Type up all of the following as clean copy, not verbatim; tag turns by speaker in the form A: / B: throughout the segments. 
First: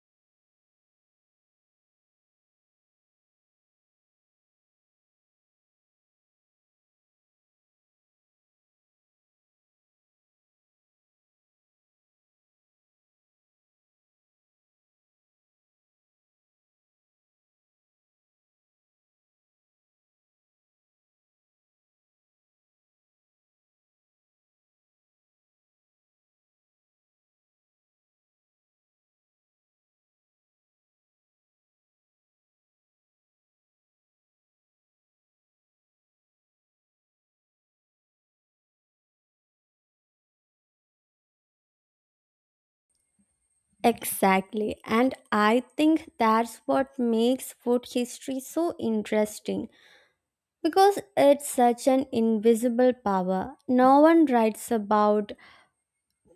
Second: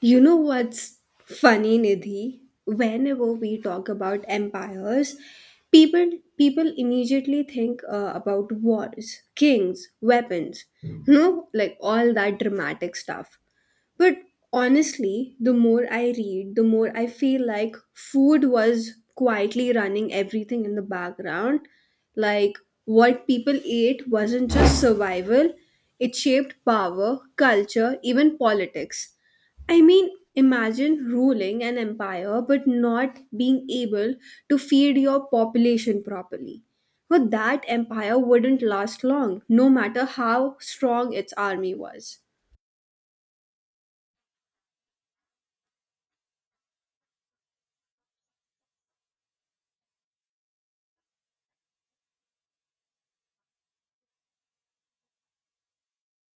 A: You know what's funny, Nidhi? Whenever we talk about empires, people people immediately think about wars, kings, weapons, like all that dramatic stuff. But honestly, the more I read, the more I feel like food was quietly running everything in the background. Like what people ate wasn't just survival, it shaped power, culture, even politics. I mean, imagine ruling an empire but not being able to feed your population properly. But that empire wouldn't last long, no matter how strong its army was.
B: Exactly. And I think that's what makes food history so interesting because it's such an invisible power. No one writes about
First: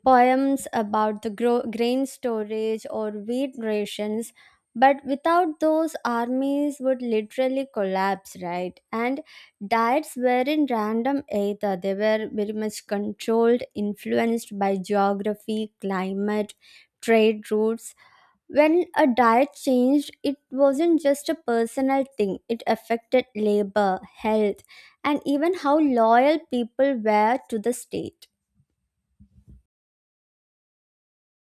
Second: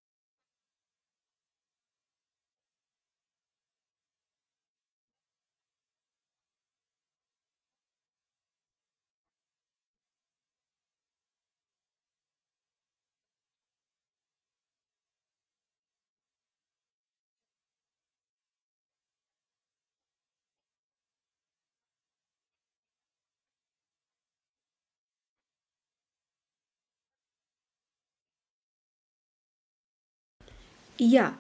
B: poems about the grain storage or wheat rations, but without those, armies would literally collapse, right? And diets weren't random either, they were very much controlled, influenced by geography, climate, trade routes when a diet changed, it wasn't just a personal thing, it affected labor, health, and even how loyal people were to the state.
A: Yeah,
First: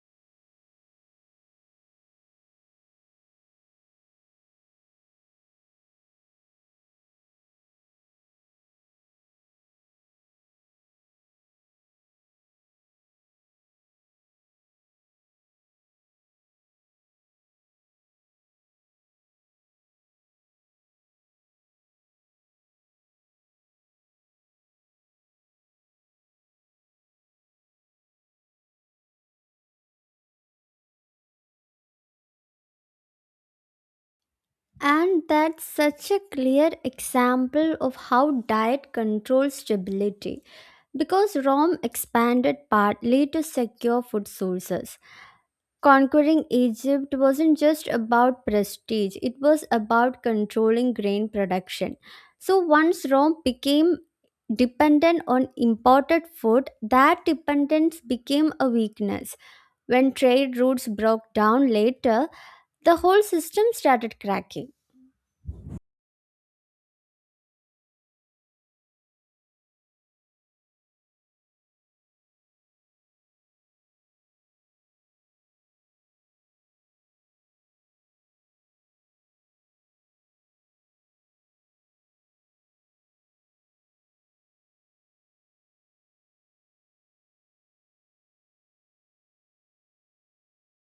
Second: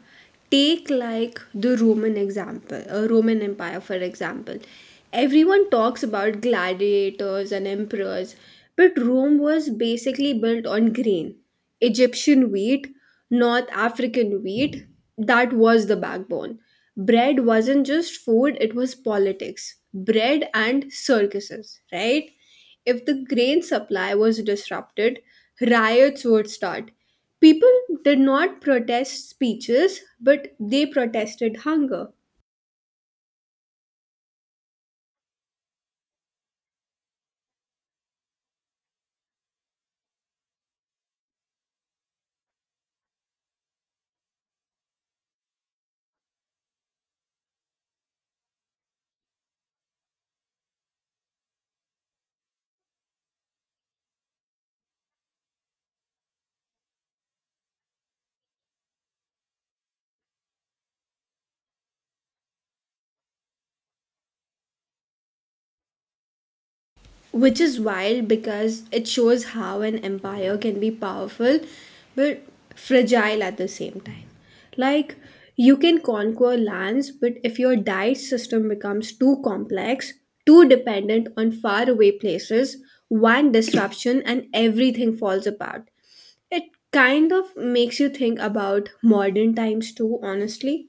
A: take like the Roman example, Roman Empire for example. Everyone talks about gladiators and emperors, but Rome was basically built on grain, Egyptian wheat, North African wheat. That was the backbone. Bread wasn't just food, it was politics, bread and circuses, right? If the grain supply was disrupted, riots would start. People did not protest speeches, but they protested hunger.
B: And that's such a clear example of how diet controls stability. Because Rome expanded partly to secure food sources. Conquering Egypt wasn't just about prestige, it was about controlling grain production. So once Rome became dependent on imported food, that dependence became a weakness. When trade routes broke down later, the whole system started cracking.
A: Which is wild because it shows how an empire can be powerful but fragile at the same time. Like, you can conquer lands, but if your diet system becomes too complex, too dependent on faraway places, one disruption and everything falls apart. It kind of makes you think about modern times too, honestly.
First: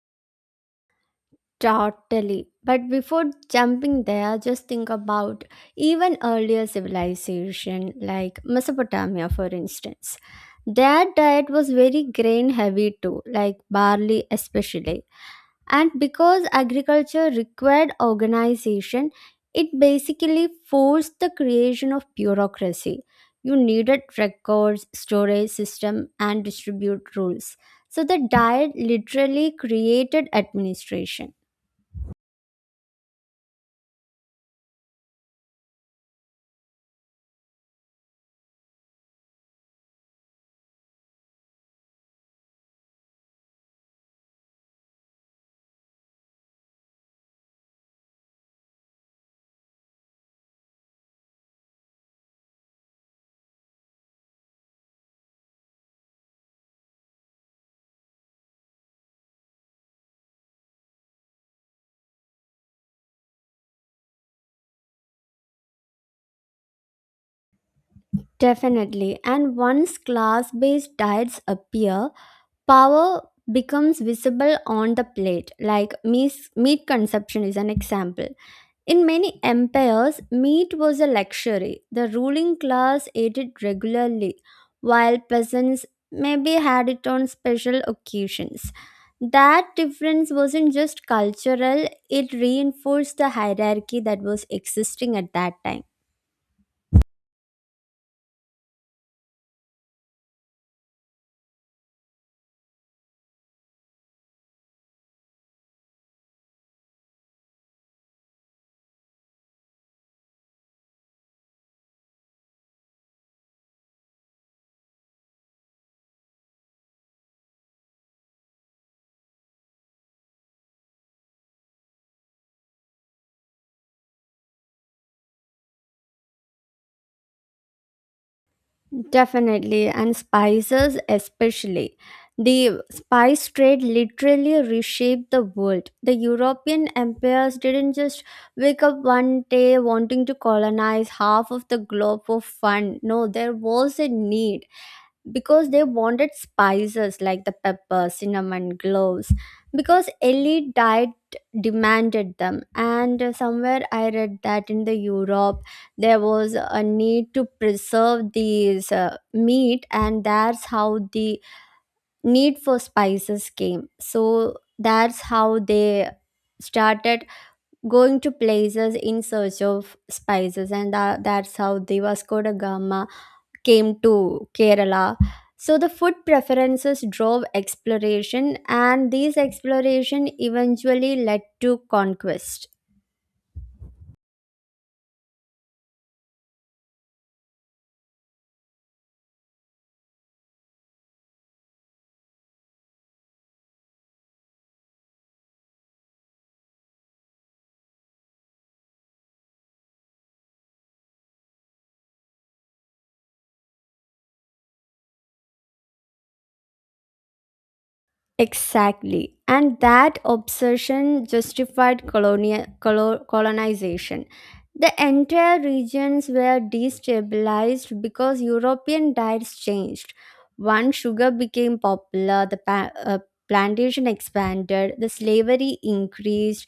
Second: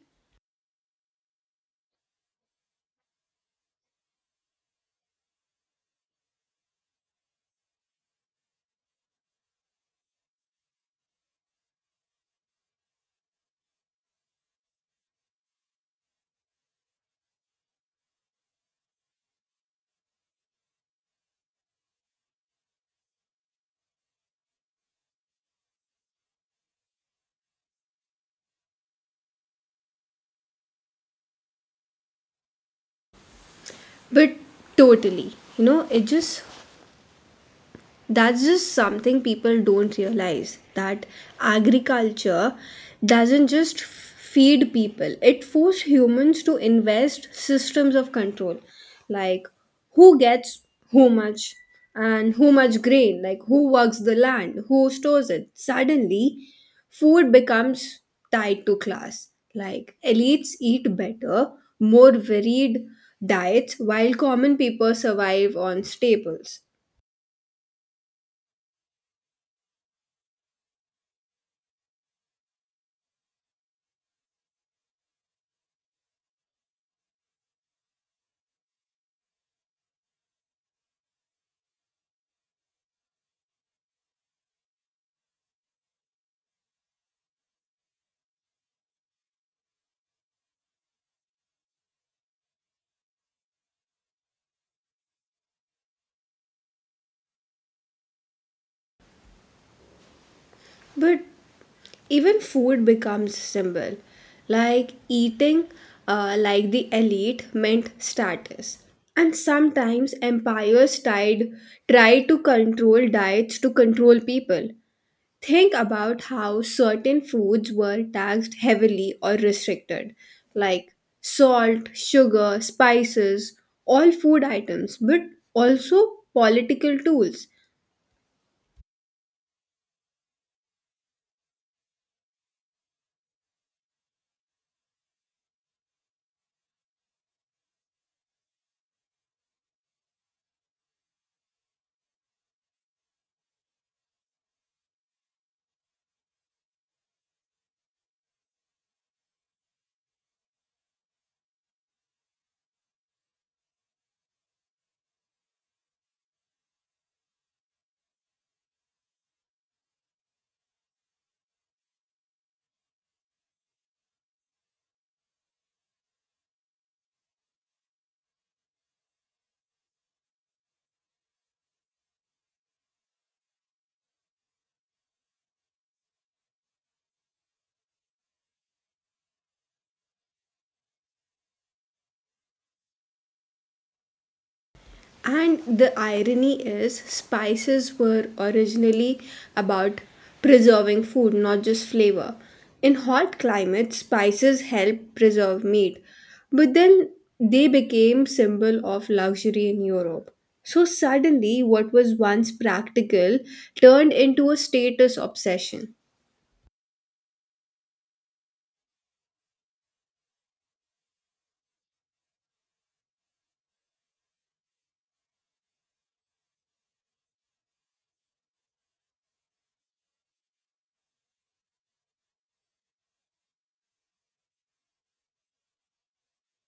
B: Totally. But before jumping there, just think about even earlier civilization like Mesopotamia, for instance. Their diet was very grain heavy too, like barley especially. And because agriculture required organization, it basically forced the creation of bureaucracy. You needed records, storage system, and distribute rules. So the diet literally created administration.
A: But totally. You know, it just That's just something people don't realize, that agriculture doesn't just feed people, it forced humans to invest systems of control, like who gets who much and who much grain, like who works the land, who stores it. Suddenly, food becomes tied to class. Like elites eat better, more varied diets, while common people survive on staples.
B: Definitely. And once class based diets appear, power becomes visible on the plate. Like meat consumption is an example. In many empires, meat was a luxury. The ruling class ate it regularly, while peasants maybe had it on special occasions. That difference wasn't just cultural, it reinforced the hierarchy that was existing at that time.
A: But even food becomes symbol, like eating like the elite meant status, and sometimes empires tried try to control diets to control people. Think about how certain foods were taxed heavily or restricted, like salt, sugar, spices, all food items but also political tools.
B: Definitely, and spices especially. The spice trade literally reshaped the world. The European empires didn't just wake up one day wanting to colonize half of the globe for fun. No, there was a need because they wanted spices like the pepper, cinnamon, cloves, because elite diet demanded them. And somewhere I read that in the Europe there was a need to preserve these meat, and that's how the need for spices came. So that's how they started going to places in search of spices and that's how the Vasco da Gama came to Kerala. So the food preferences drove exploration, and these exploration eventually led to conquest.
A: And the irony is, spices were originally about preserving food, not just flavor. In hot climates, spices help preserve meat, but then they became symbol of luxury in Europe. So suddenly, what was once practical turned into a status obsession.
B: Exactly. And that obsession justified colonization. The entire regions were destabilized because European diets changed. One, sugar became popular, the plantation expanded, the slavery increased,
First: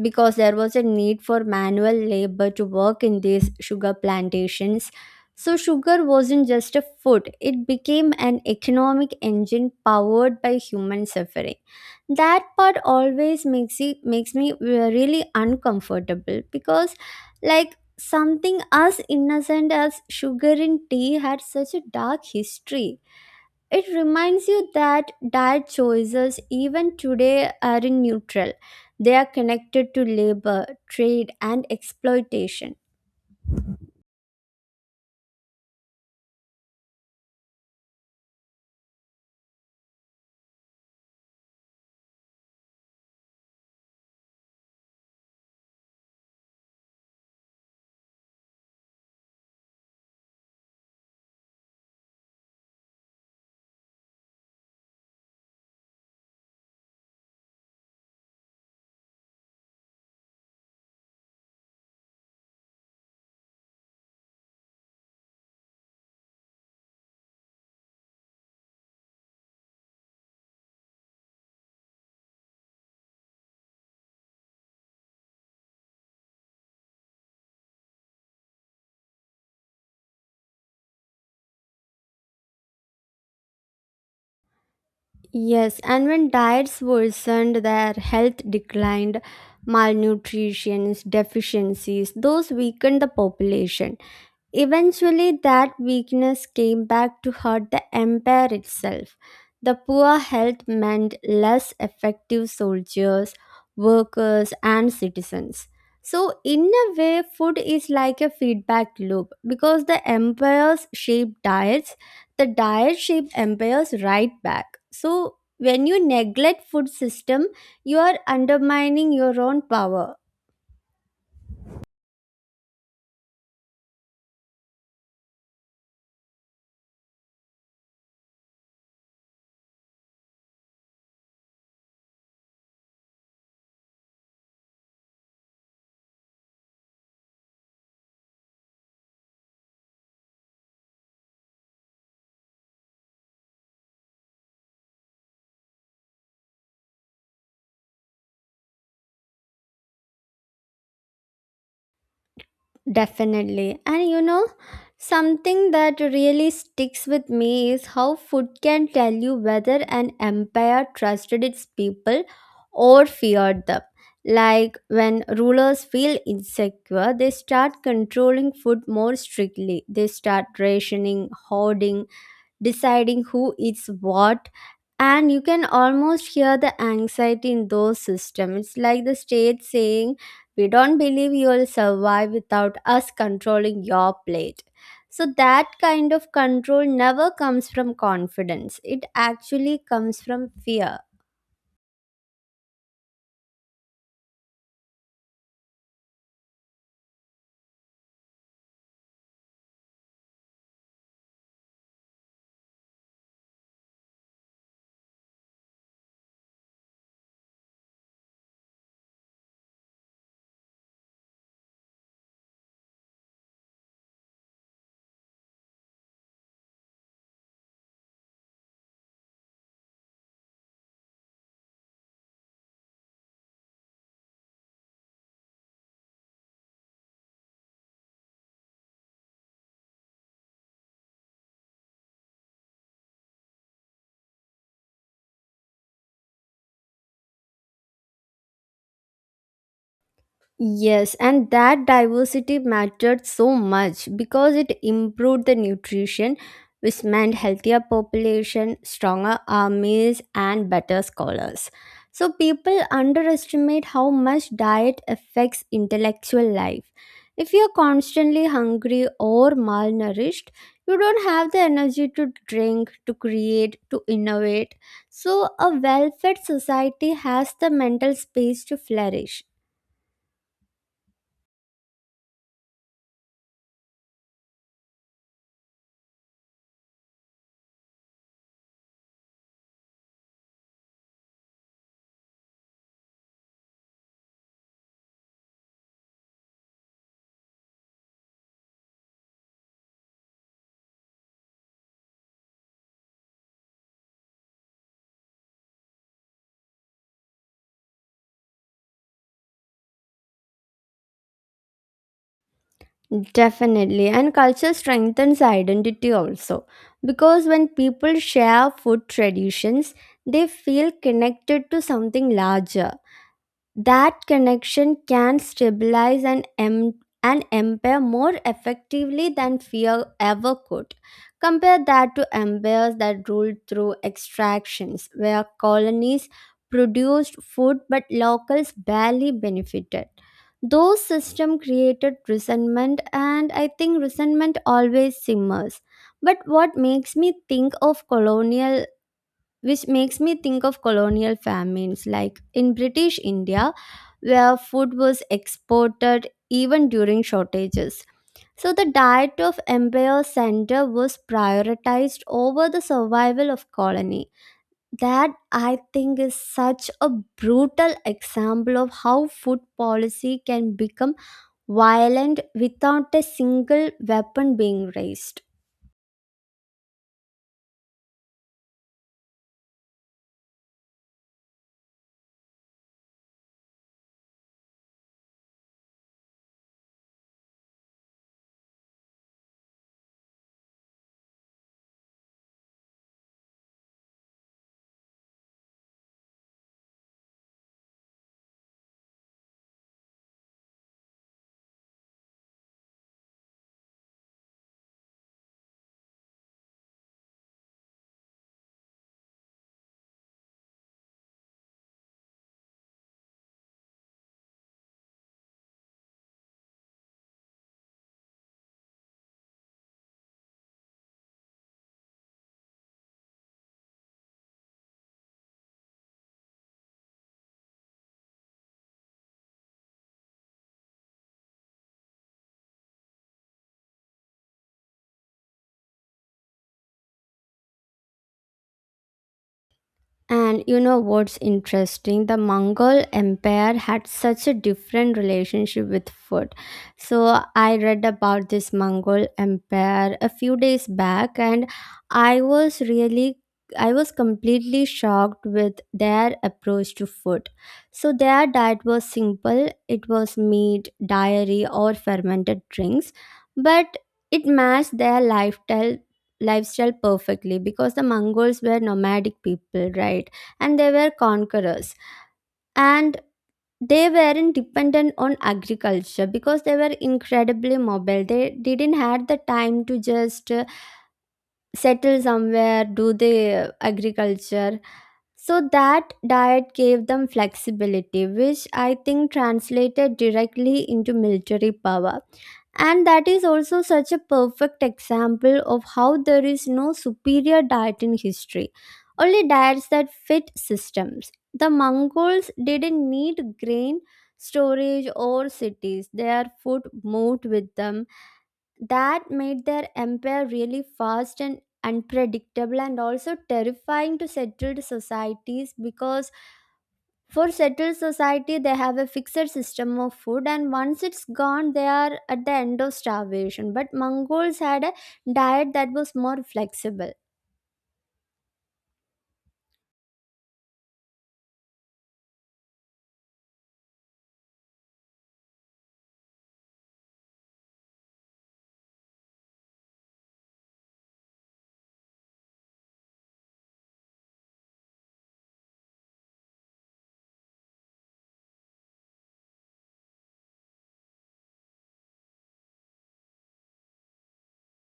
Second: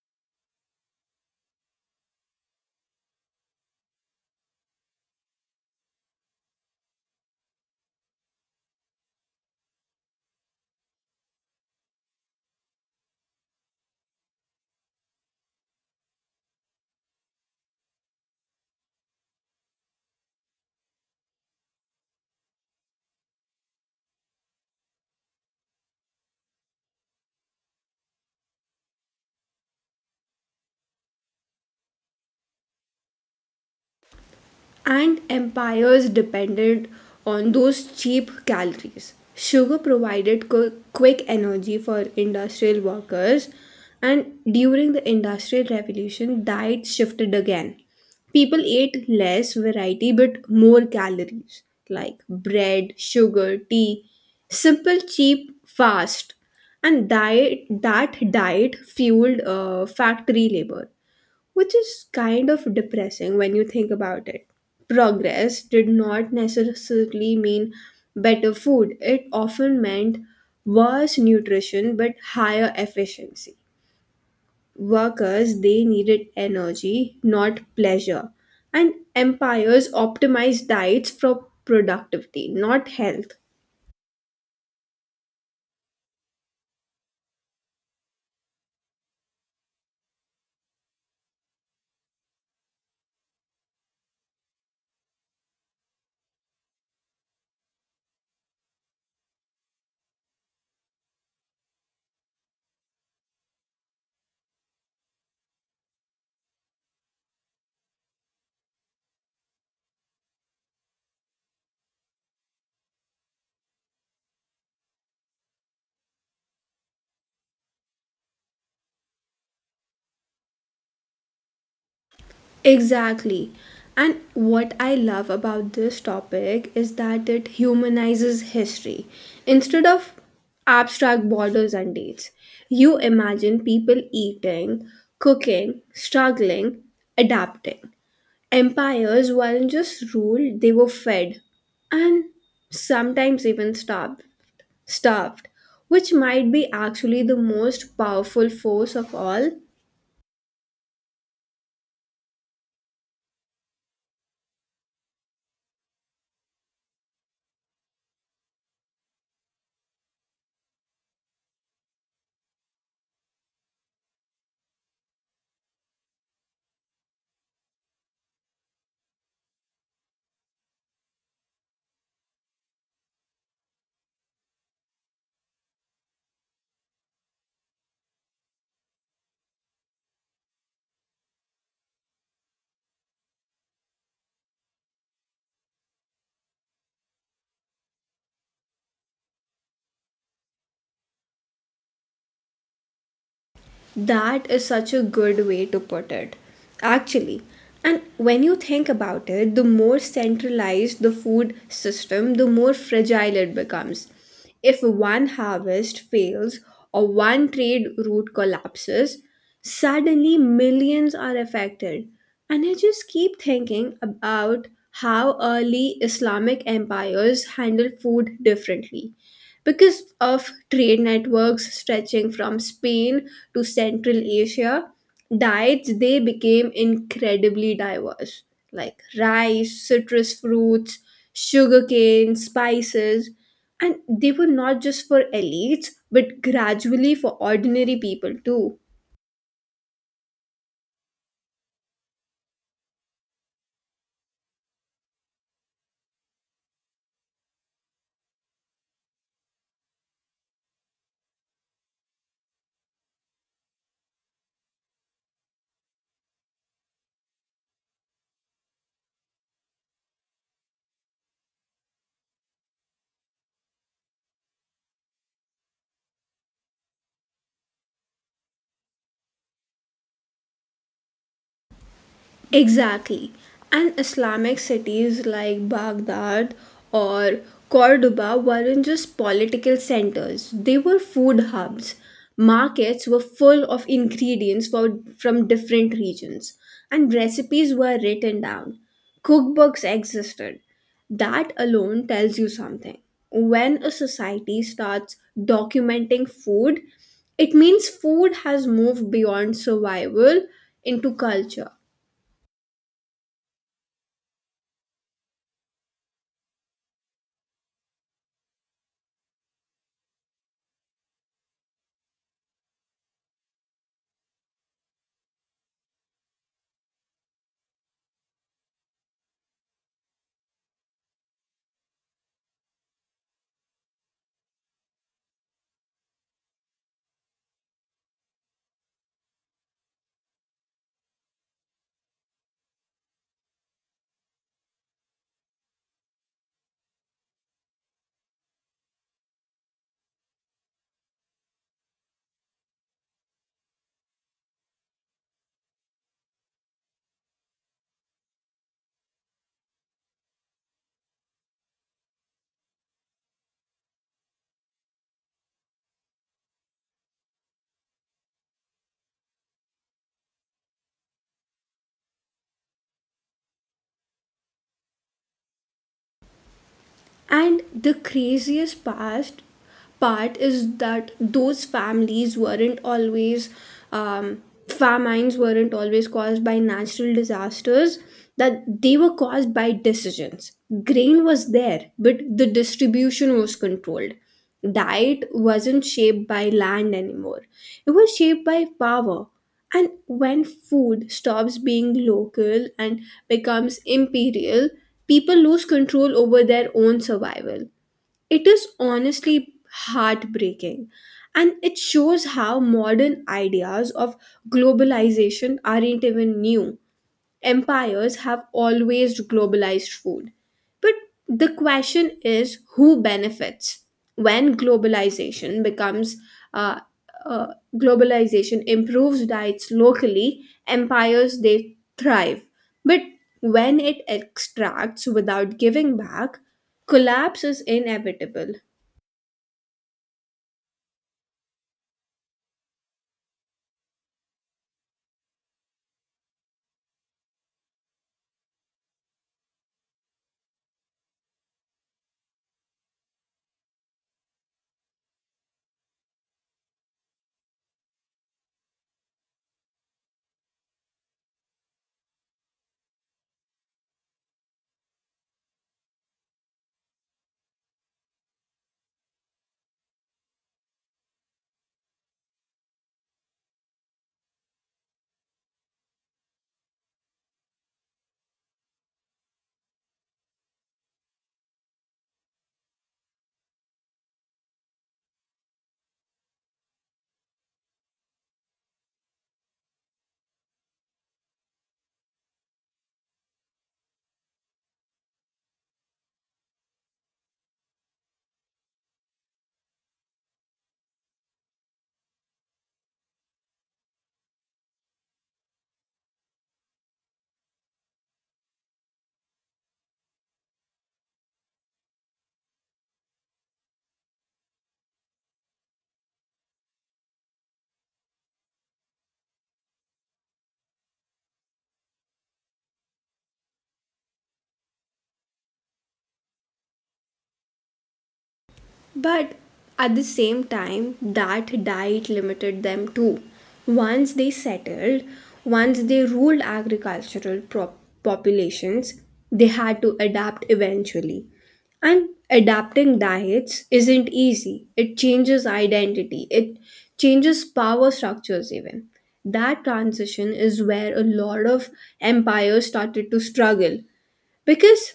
B: because there was a need for manual labor to work in these sugar plantations. So, sugar wasn't just a food, it became an economic engine powered by human suffering. That part always makes, it, makes me really uncomfortable because, like, something as innocent as sugar in tea had such a dark history. It reminds you that diet choices, even today, aren't neutral. They are connected to labor, trade, and exploitation.
A: And empires depended on those cheap calories. Sugar provided quick energy for industrial workers, and during the Industrial Revolution, diet shifted again. People ate less variety but more calories, like bread, sugar, tea, simple, cheap, fast. And that diet fueled factory labor, which is kind of depressing when you think about it. Progress did not necessarily mean better food, it often meant worse nutrition but higher efficiency. Workers, they needed energy, not pleasure, and empires optimized diets for productivity, not health.
B: Yes, and when diets worsened, their health declined, malnutrition, deficiencies, those weakened the population. Eventually, that weakness came back to hurt the empire itself. The poor health meant less effective soldiers, workers, and citizens. So, in a way, food is like a feedback loop because the empires shape diets, the diet shape empires right back. So, when you neglect food system, you are undermining your own power.
A: Exactly. And what I love about this topic is that it humanizes history. Instead of abstract borders and dates, you imagine people eating, cooking, struggling, adapting. Empires weren't just ruled, they were fed and sometimes even starved, which might be actually the most powerful force of all.
B: Definitely. And you know, something that really sticks with me is how food can tell you whether an empire trusted its people or feared them. Like when rulers feel insecure, they start controlling food more strictly. They start rationing, hoarding, deciding who eats what, and you can almost hear the anxiety in those systems. It's like the state saying we don't believe you'll survive without us controlling your plate. So that kind of control never comes from confidence, it actually comes from fear.
A: That is such a good way to put it, actually. And when you think about it, the more centralized the food system, the more fragile it becomes. If one harvest fails or one trade route collapses, suddenly millions are affected. And I just keep thinking about how early Islamic empires handled food differently. Because of trade networks stretching from Spain to Central Asia, diets they became incredibly diverse, like rice, citrus fruits, sugarcane, spices, and they were not just for elites but gradually for ordinary people too.
B: Yes, and that diversity mattered so much because it improved the nutrition, which meant healthier population, stronger armies, and better scholars. So people underestimate how much diet affects intellectual life. If you're constantly hungry or malnourished, you don't have the energy to drink, to create, to innovate. So a well-fed society has the mental space to flourish.
A: Exactly. And Islamic cities like Baghdad or Cordoba weren't just political centers, they were food hubs. Markets were full of ingredients for, from different regions, and recipes were written down. Cookbooks existed. That alone tells you something. When a society starts documenting food, it means food has moved beyond survival into culture.
B: Definitely, and culture strengthens identity also because when people share food traditions, they feel connected to something larger. That connection can stabilize and empower more effectively than fear ever could. Compare that to empires that ruled through extractions, where colonies produced food but locals barely benefited. Those systems created resentment, and I think resentment always simmers. But what makes me think of colonial which makes me think of colonial famines like in British India where food was exported even during shortages, so the diet of empire center was prioritized over the survival of colony. That I think is such a brutal example of how food policy can become violent without a single weapon being raised.
A: And the craziest past part is that those families weren't always um, famines weren't always caused by natural disasters. That they were caused by decisions. Grain was there, but the distribution was controlled. Diet wasn't shaped by land anymore. It was shaped by power. And when food stops being local and becomes imperial, people lose control over their own survival. It is honestly heartbreaking. And it shows how modern ideas of globalization aren't even new. Empires have always globalized food. But the question is who benefits. When globalization becomes uh, uh, globalization improves diets locally, empires they thrive. But when it extracts without giving back, collapse is inevitable.
B: And you know what's interesting? The Mongol Empire had such a different relationship with food. So I read about this Mongol Empire a few days back and I was completely shocked with their approach to food. So their diet was simple. It was meat, dairy or fermented drinks, but it matched their lifestyle perfectly because the Mongols were nomadic people, right? And they were conquerors. And they weren't dependent on agriculture because they were incredibly mobile. They didn't have the time to just settle somewhere, do the agriculture. So that diet gave them flexibility, which I think translated directly into military power. And that is also such a perfect example of how there is no superior diet in history, only diets that fit systems. The Mongols didn't need grain storage or cities, their food moved with them. That made their empire really fast and unpredictable and also terrifying to settled societies because for settled society, they have a fixed system of food, and once it's gone, they are at the end of starvation. But Mongols had a diet that was more flexible.
A: But at the same time, that diet limited them too. Once they settled, once they ruled agricultural populations, they had to adapt eventually. And adapting diets isn't easy. It changes identity, it changes power structures, even. That transition is where a lot of empires started to struggle, because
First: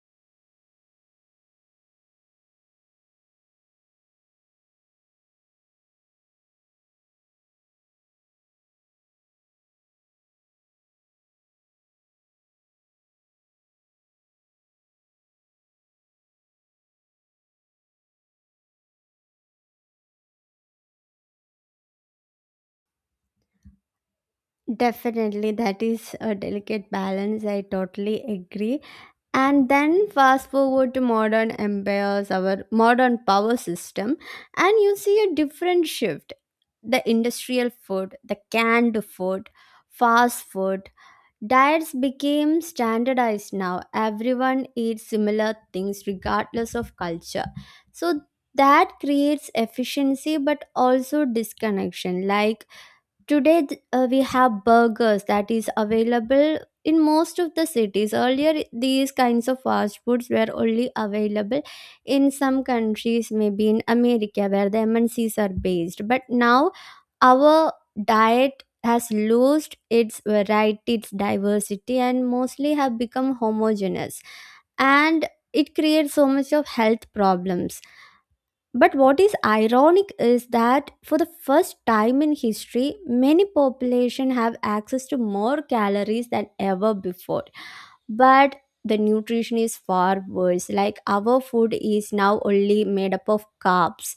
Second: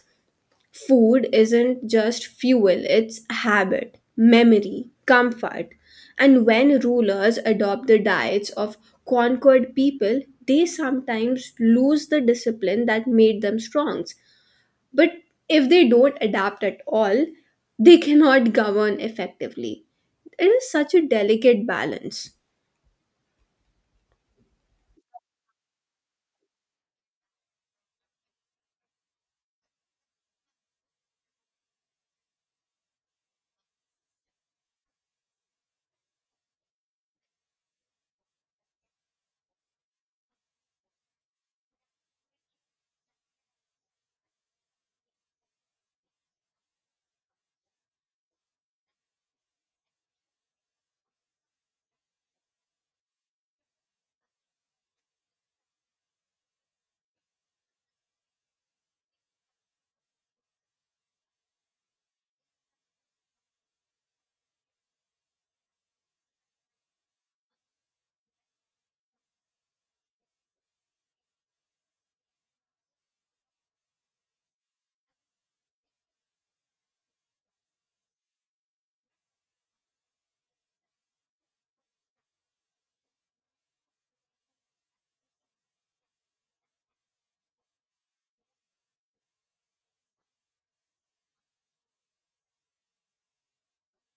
A: food isn't just fuel, it's habit, memory, comfort. And when rulers adopt the diets of conquered people, they sometimes lose the discipline that made them strong. But if they don't adapt at all, they cannot govern effectively. It is such a delicate balance.
B: Definitely, that is a delicate balance. I totally agree. And then fast forward to modern empires, our modern power system, and you see a different shift. The industrial food, the canned food, fast food, diets became standardized now. Everyone eats similar things regardless of culture. So that creates efficiency but also disconnection. Like today we have burgers that is available in most of the cities earlier these kinds of fast foods were only available in some countries maybe in America where the MNCs are based, but now our diet has lost its variety, its diversity and mostly have become homogeneous, and it creates so much of health problems. But what is ironic is that for the first time in history, many population have access to more calories than ever before. But the nutrition is far worse. Like our food is now only made up of carbs.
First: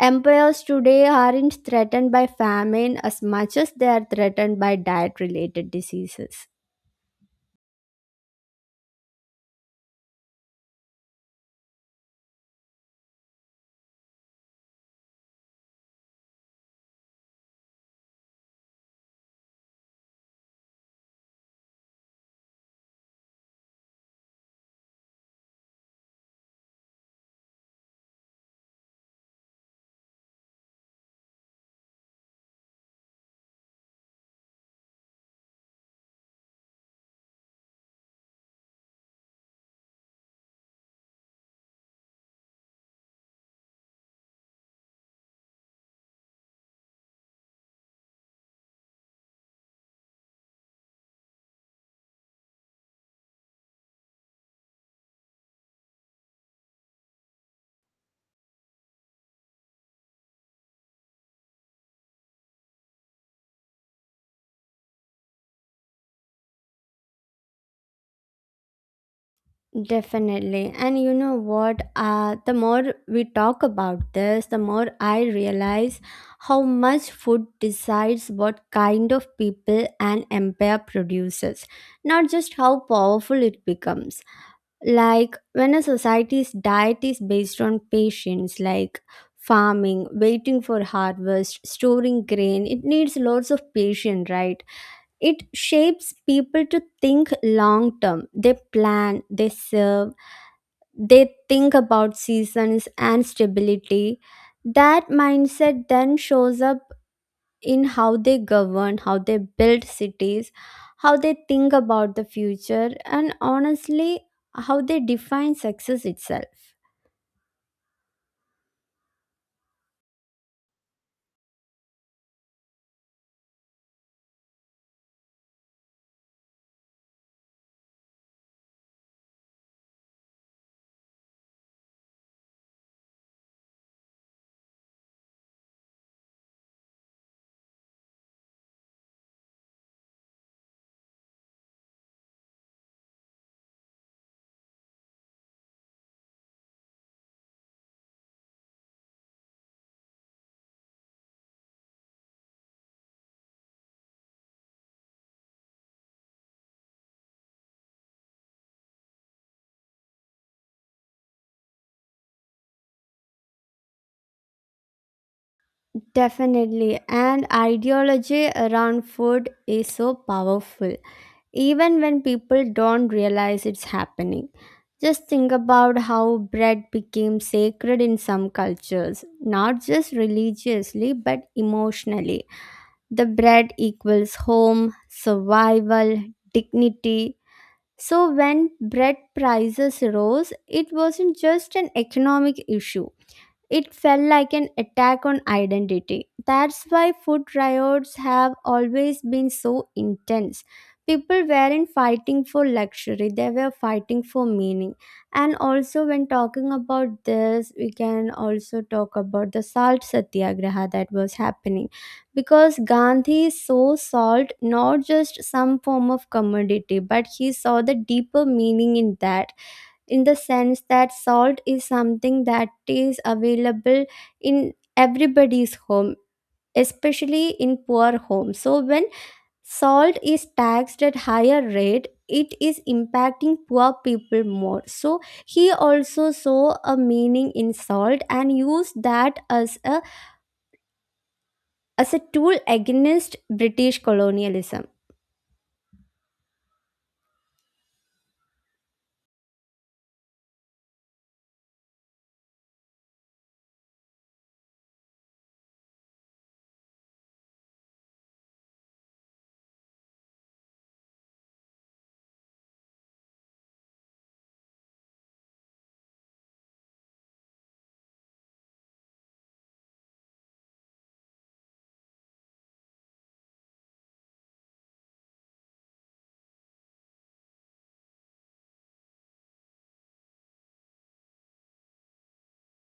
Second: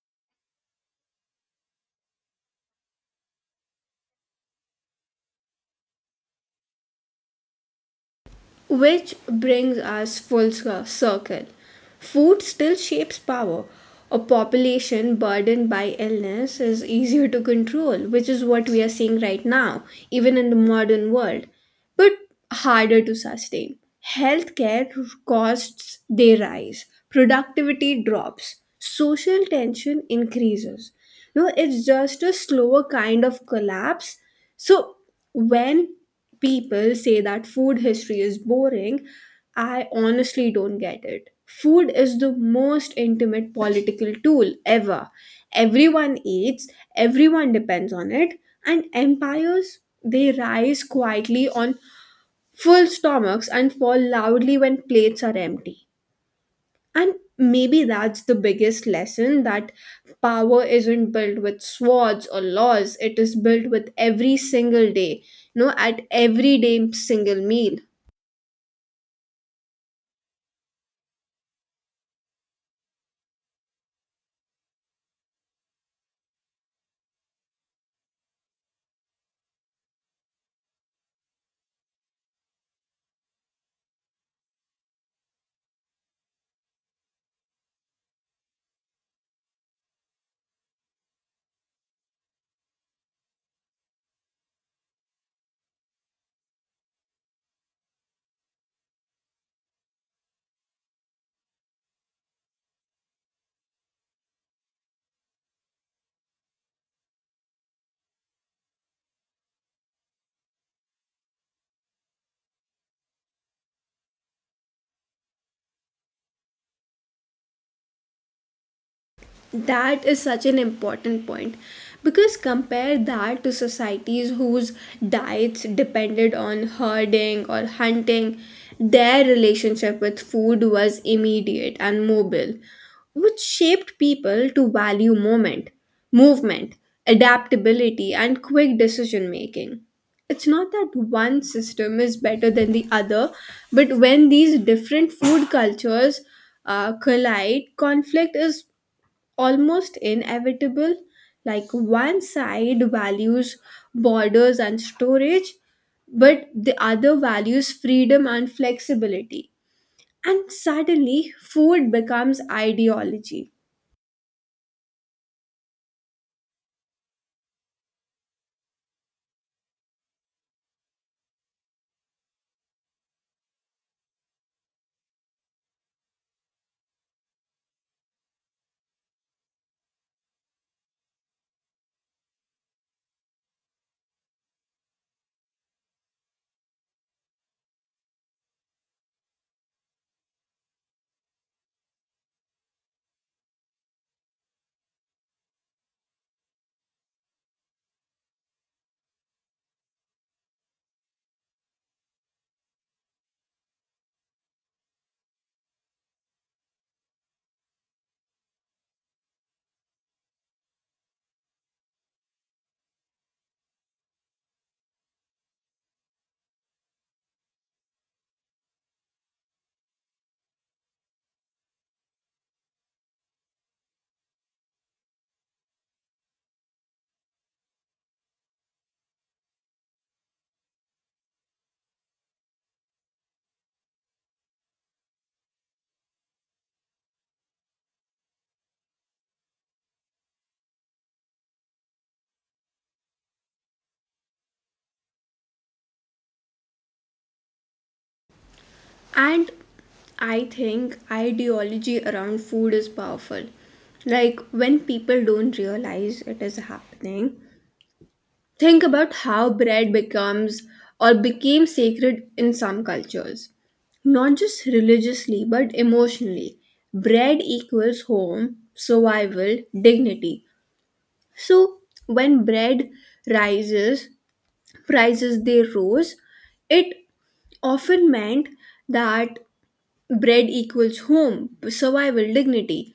B: Empires today aren't threatened by famine as much as they are threatened by diet related diseases.
A: Which brings us full circle. Food still shapes power. A population burdened by illness is easier to control, which is what we are seeing right now, even in the modern world, but harder to sustain. Healthcare costs they rise, productivity drops, social tension increases. No, it's just a slower kind of collapse. So when people say that food history is boring, I honestly don't get it. Food is the most intimate political tool ever. Everyone eats, everyone depends on it, and empires they rise quietly on full stomachs and fall loudly when plates are empty. And maybe that's the biggest lesson, that power isn't built with swords or laws, it is built with every single day, at every day, single meal.
B: Definitely. And you know what? The more we talk about this, the more I realize how much food decides what kind of people an empire produces, not just how powerful it becomes. Like when a society's diet is based on patience, like farming, waiting for harvest, storing grain, it needs lots of patience, right? It shapes people to think long term. They plan, they serve, they think about seasons and stability. That mindset then shows up in how they govern, how they build cities, how they think about the future, and honestly, how they define success itself.
A: That is such an important point, because compare that to societies whose diets depended on herding or hunting, their relationship with food was immediate and mobile, which shaped people to value movement, adaptability, and quick decision making. It's not that one system is better than the other, but when these different food cultures collide, conflict is almost inevitable. Like one side values borders and storage, but the other values freedom and flexibility. And suddenly, food becomes ideology.
B: Definitely, and ideology around food is so powerful, even when people don't realize it's happening. Just think about how bread became sacred in some cultures, not just religiously but emotionally. The bread equals home, survival, dignity. So, when bread prices rose, it wasn't just an economic issue, it felt like an attack on identity. That's why food riots have always been so intense. People weren't fighting for luxury, they were fighting for meaning. And also, when talking about this, we can also talk about the salt satyagraha that was happening. Because Gandhi saw salt not just some form of commodity, but he saw the deeper meaning in that, in the sense that salt is something that is available in everybody's home, especially in poor homes. So when salt is taxed at higher rate, it is impacting poor people more. So he also saw a meaning in salt and used that as a tool against British colonialism.
A: And I think ideology around food is powerful. Like when people don't realize it is happening, think about how bread becomes or became sacred in some cultures. Not just religiously, but emotionally. Bread equals home, survival, dignity. So when rises, prices they rose, it often meant that bread equals home, survival, dignity,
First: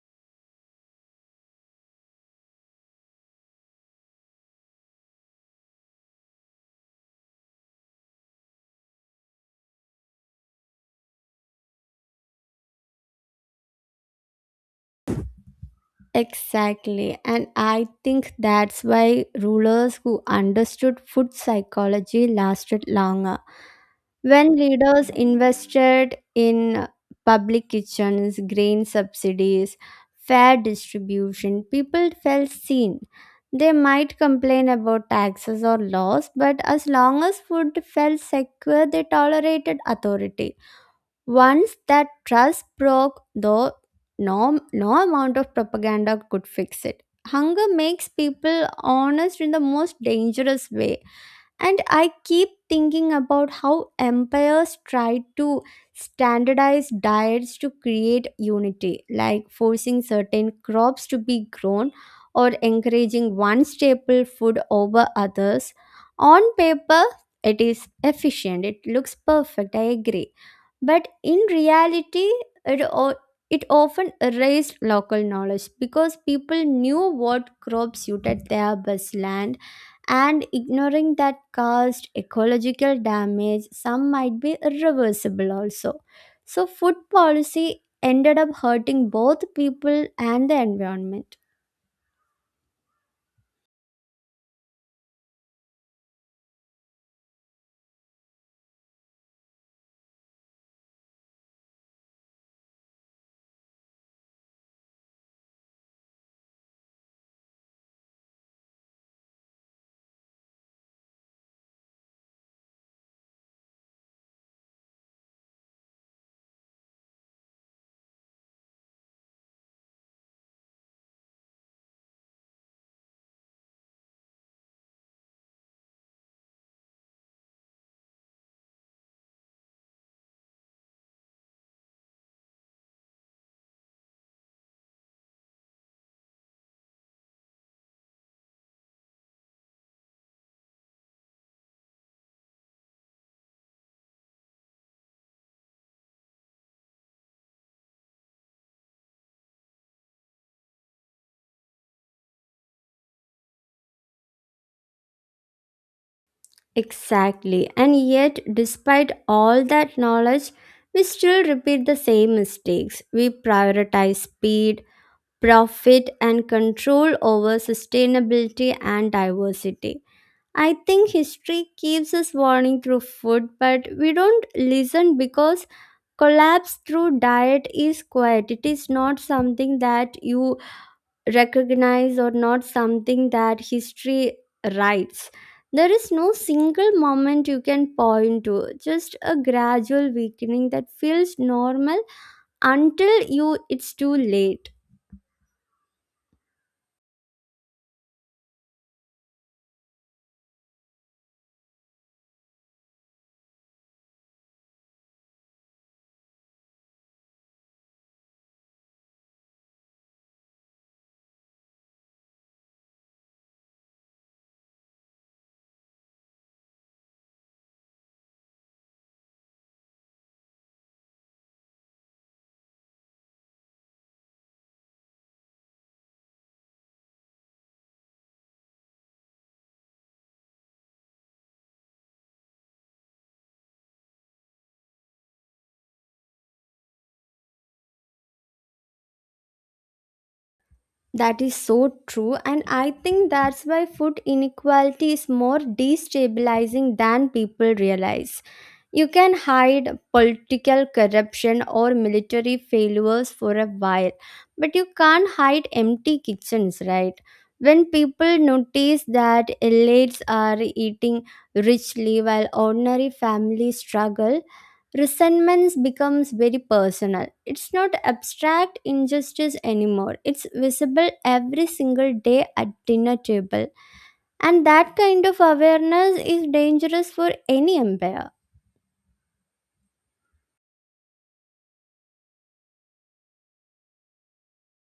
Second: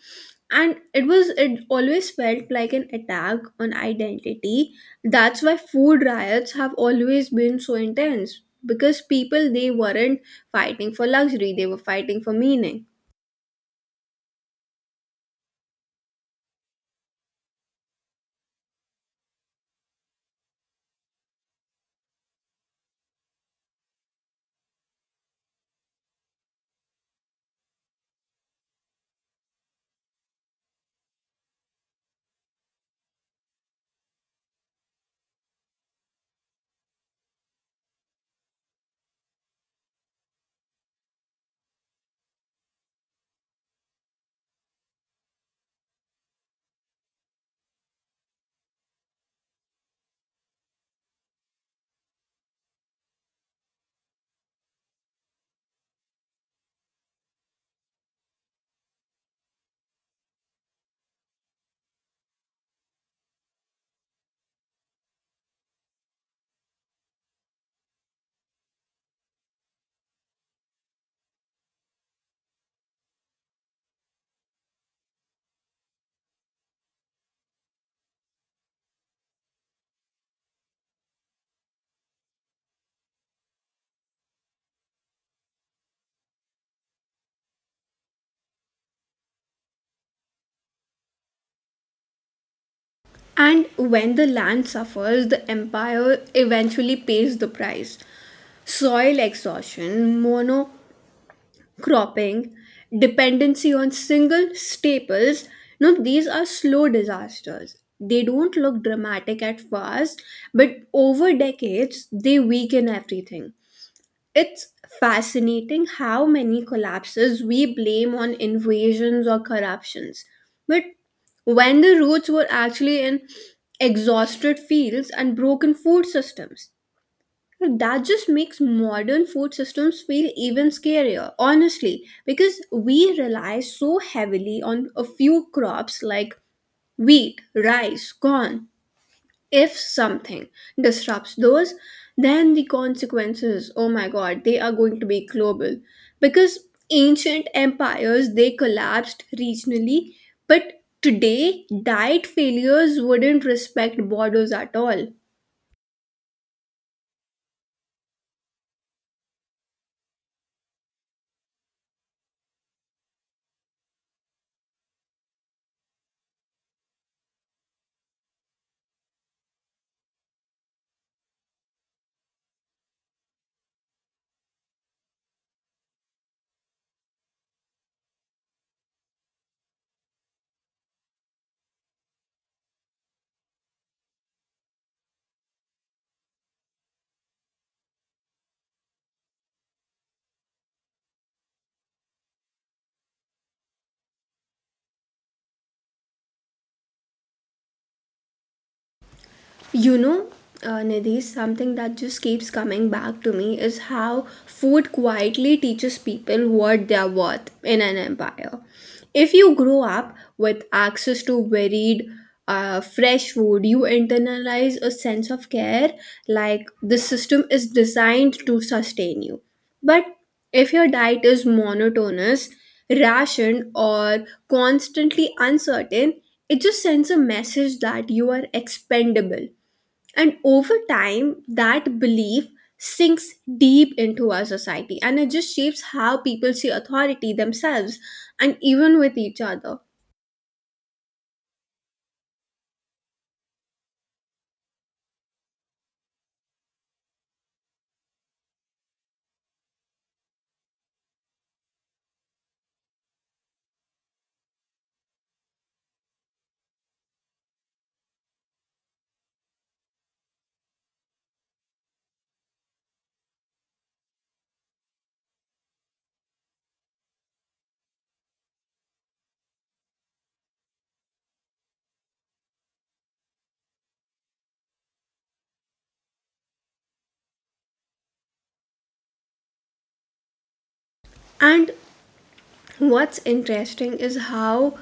A: and it was, it always felt like an attack on identity. That's why food riots have always been so intense, because people they weren't fighting for luxury, they were fighting for meaning.
B: Exactly. And I think that's why rulers who understood food psychology lasted longer. When leaders invested in public kitchens, grain subsidies, fair distribution, people felt seen. They might complain about taxes or laws, but as long as food felt secure, they tolerated authority. Once that trust broke, though, no, no amount of propaganda could fix it. Hunger makes people honest in the most dangerous way. And I keep thinking about how empires tried to standardize diets to create unity, like forcing certain crops to be grown or encouraging one staple food over others. On paper, it is efficient, it looks perfect, I agree. But in reality, it, o- it often erased local knowledge because people knew what crops suited their best land, and ignoring that caused ecological damage, some might be irreversible also. So food policy ended up hurting both people and the environment.
A: And when the land suffers, the empire eventually pays the price. Soil exhaustion, mono cropping, dependency on single staples. Now, these are slow disasters. They don't look dramatic at first, but over decades, they weaken everything. It's fascinating how many collapses we blame on invasions or corruptions. But when the roots were actually in exhausted fields and broken food systems. So that just makes modern food systems feel even scarier, honestly, because we rely so heavily on a few crops like wheat, rice, corn. If something disrupts those, then the consequences, oh my god, they are going to be global. Because ancient empires, they collapsed regionally, but today, diet failures wouldn't respect borders at all.
B: Exactly, and yet despite all that knowledge we still repeat the same mistakes. We prioritize speed, profit and control over sustainability and diversity. I think history keeps us warning through food, but we don't listen because collapse through diet is quiet. It is not something that you recognize or not something that history writes. There is no single moment you can point to, just a gradual weakening that feels normal until you it's too late.
A: You know, Nidhi, something that just keeps coming back to me is how food quietly teaches people what they're worth in an empire. If you grow up with access to fresh food, you internalize a sense of care, like the system is designed to sustain you. But if your diet is monotonous, rationed, or constantly uncertain, it just sends a message that you are expendable, and over time, that belief sinks deep into our society, and it just shapes how people see authority themselves and even with each other.
B: That is so true, and I think that's why food inequality is more destabilizing than people realize. You can hide political corruption or military failures for a while, but you can't hide empty kitchens, right? When people notice that elites are eating richly while ordinary families struggle, resentment becomes very personal. It's not abstract injustice anymore, it's visible every single day at dinner table. And that kind of awareness is dangerous for any empire.
A: And what's interesting is how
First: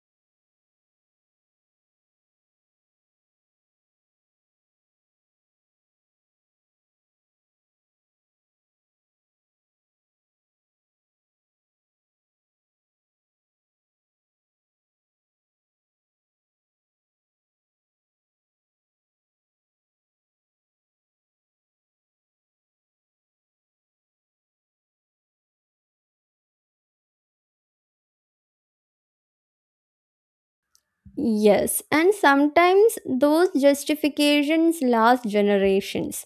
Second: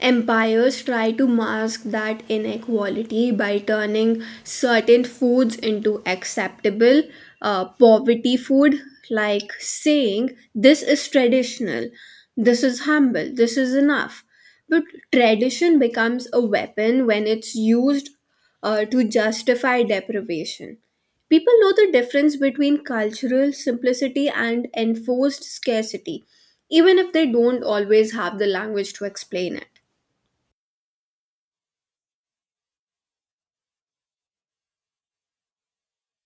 A: empires try to mask that inequality by turning certain foods into acceptable poverty food, like saying, "This is traditional, this is humble, this is enough." But tradition becomes a weapon when it's used to justify deprivation. People know the difference between cultural simplicity and enforced scarcity, even if they don't always have the language to explain it.
B: Yes, and sometimes those justifications last generations.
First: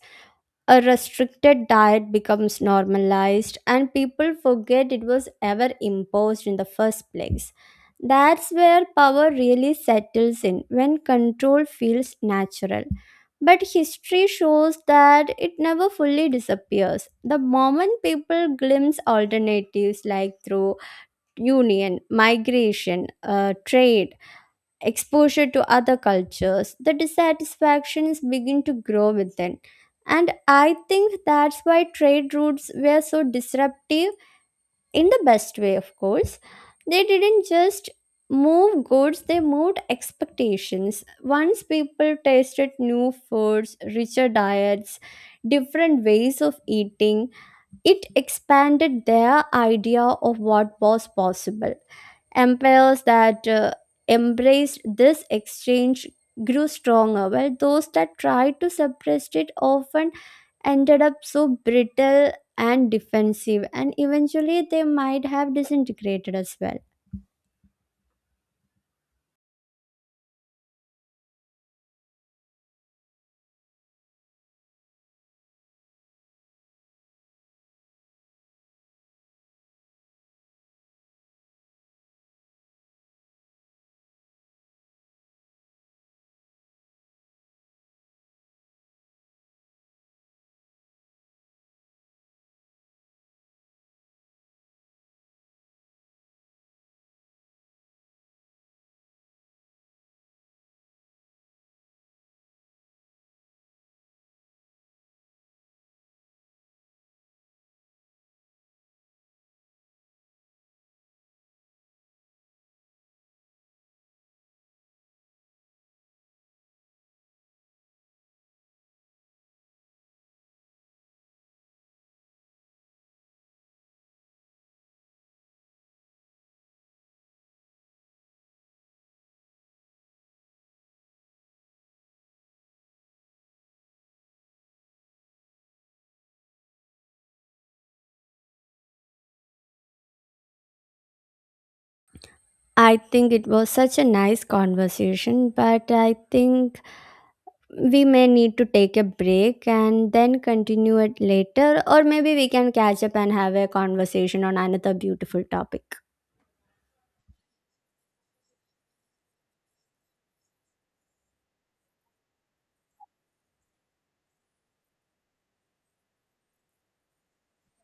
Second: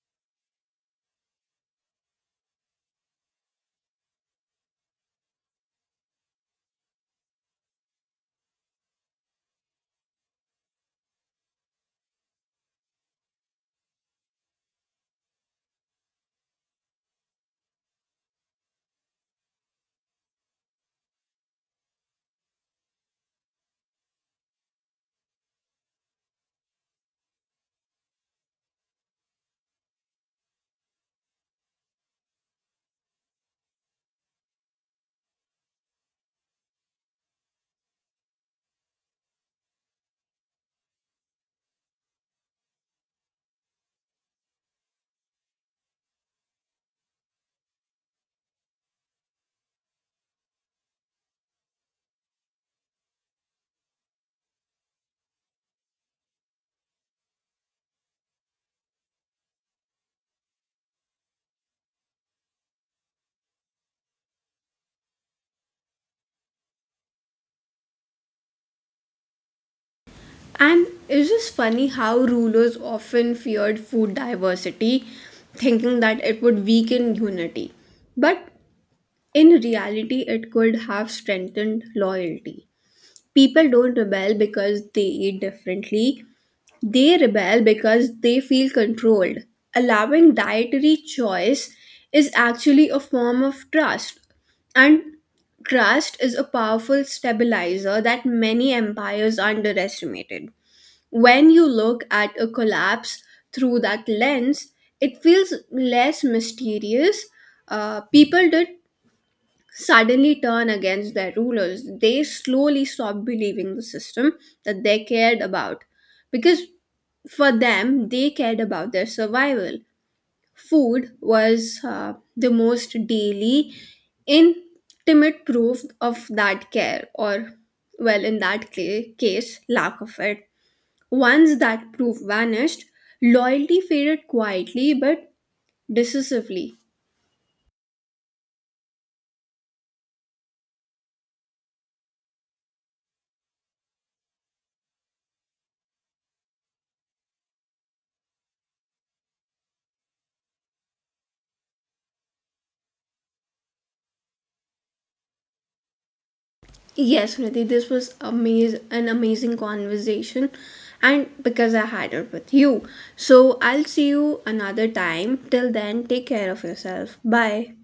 B: A restricted diet becomes normalized, and people forget it was ever imposed in the first place. That's where power really settles in when control feels natural. But history shows that it never fully disappears. The moment people glimpse alternatives like through union, migration, trade, exposure to other cultures, the dissatisfactions begin to grow within. And I think that's why trade routes were so disruptive in the best way, of course. They didn't just move goods, they moved expectations. Once people tasted new foods, richer diets, different ways of eating, it expanded their idea of what was possible. Empires that embraced this exchange grew stronger while those that tried to suppress it often ended up so brittle and defensive, and eventually they might have disintegrated as well.
A: And it's just funny how rulers often feared food diversity, thinking that it would weaken unity. But in reality, it could have strengthened loyalty. People don't rebel because they eat differently, they rebel because they feel controlled. Allowing dietary choice is actually a form of trust, and trust is a powerful stabilizer that many empires underestimated. When you look at a collapse through that lens, it feels less mysterious. People did suddenly turn against their rulers, they slowly stop believing the system that they cared about. Because for them, they cared about their survival. Food was the most daily, intimate proof of that care, or, well, in that case, lack of it. Once that proof vanished, loyalty faded quietly but decisively.
B: I think it was such a nice conversation, but I think we may need to take a break and then continue it later, or maybe we can catch up and have a conversation on another beautiful topic.
A: Yes, Nidhi, this was an amazing conversation, and because I had it with you. So I'll see you another time. Till then, take care of yourself. Bye.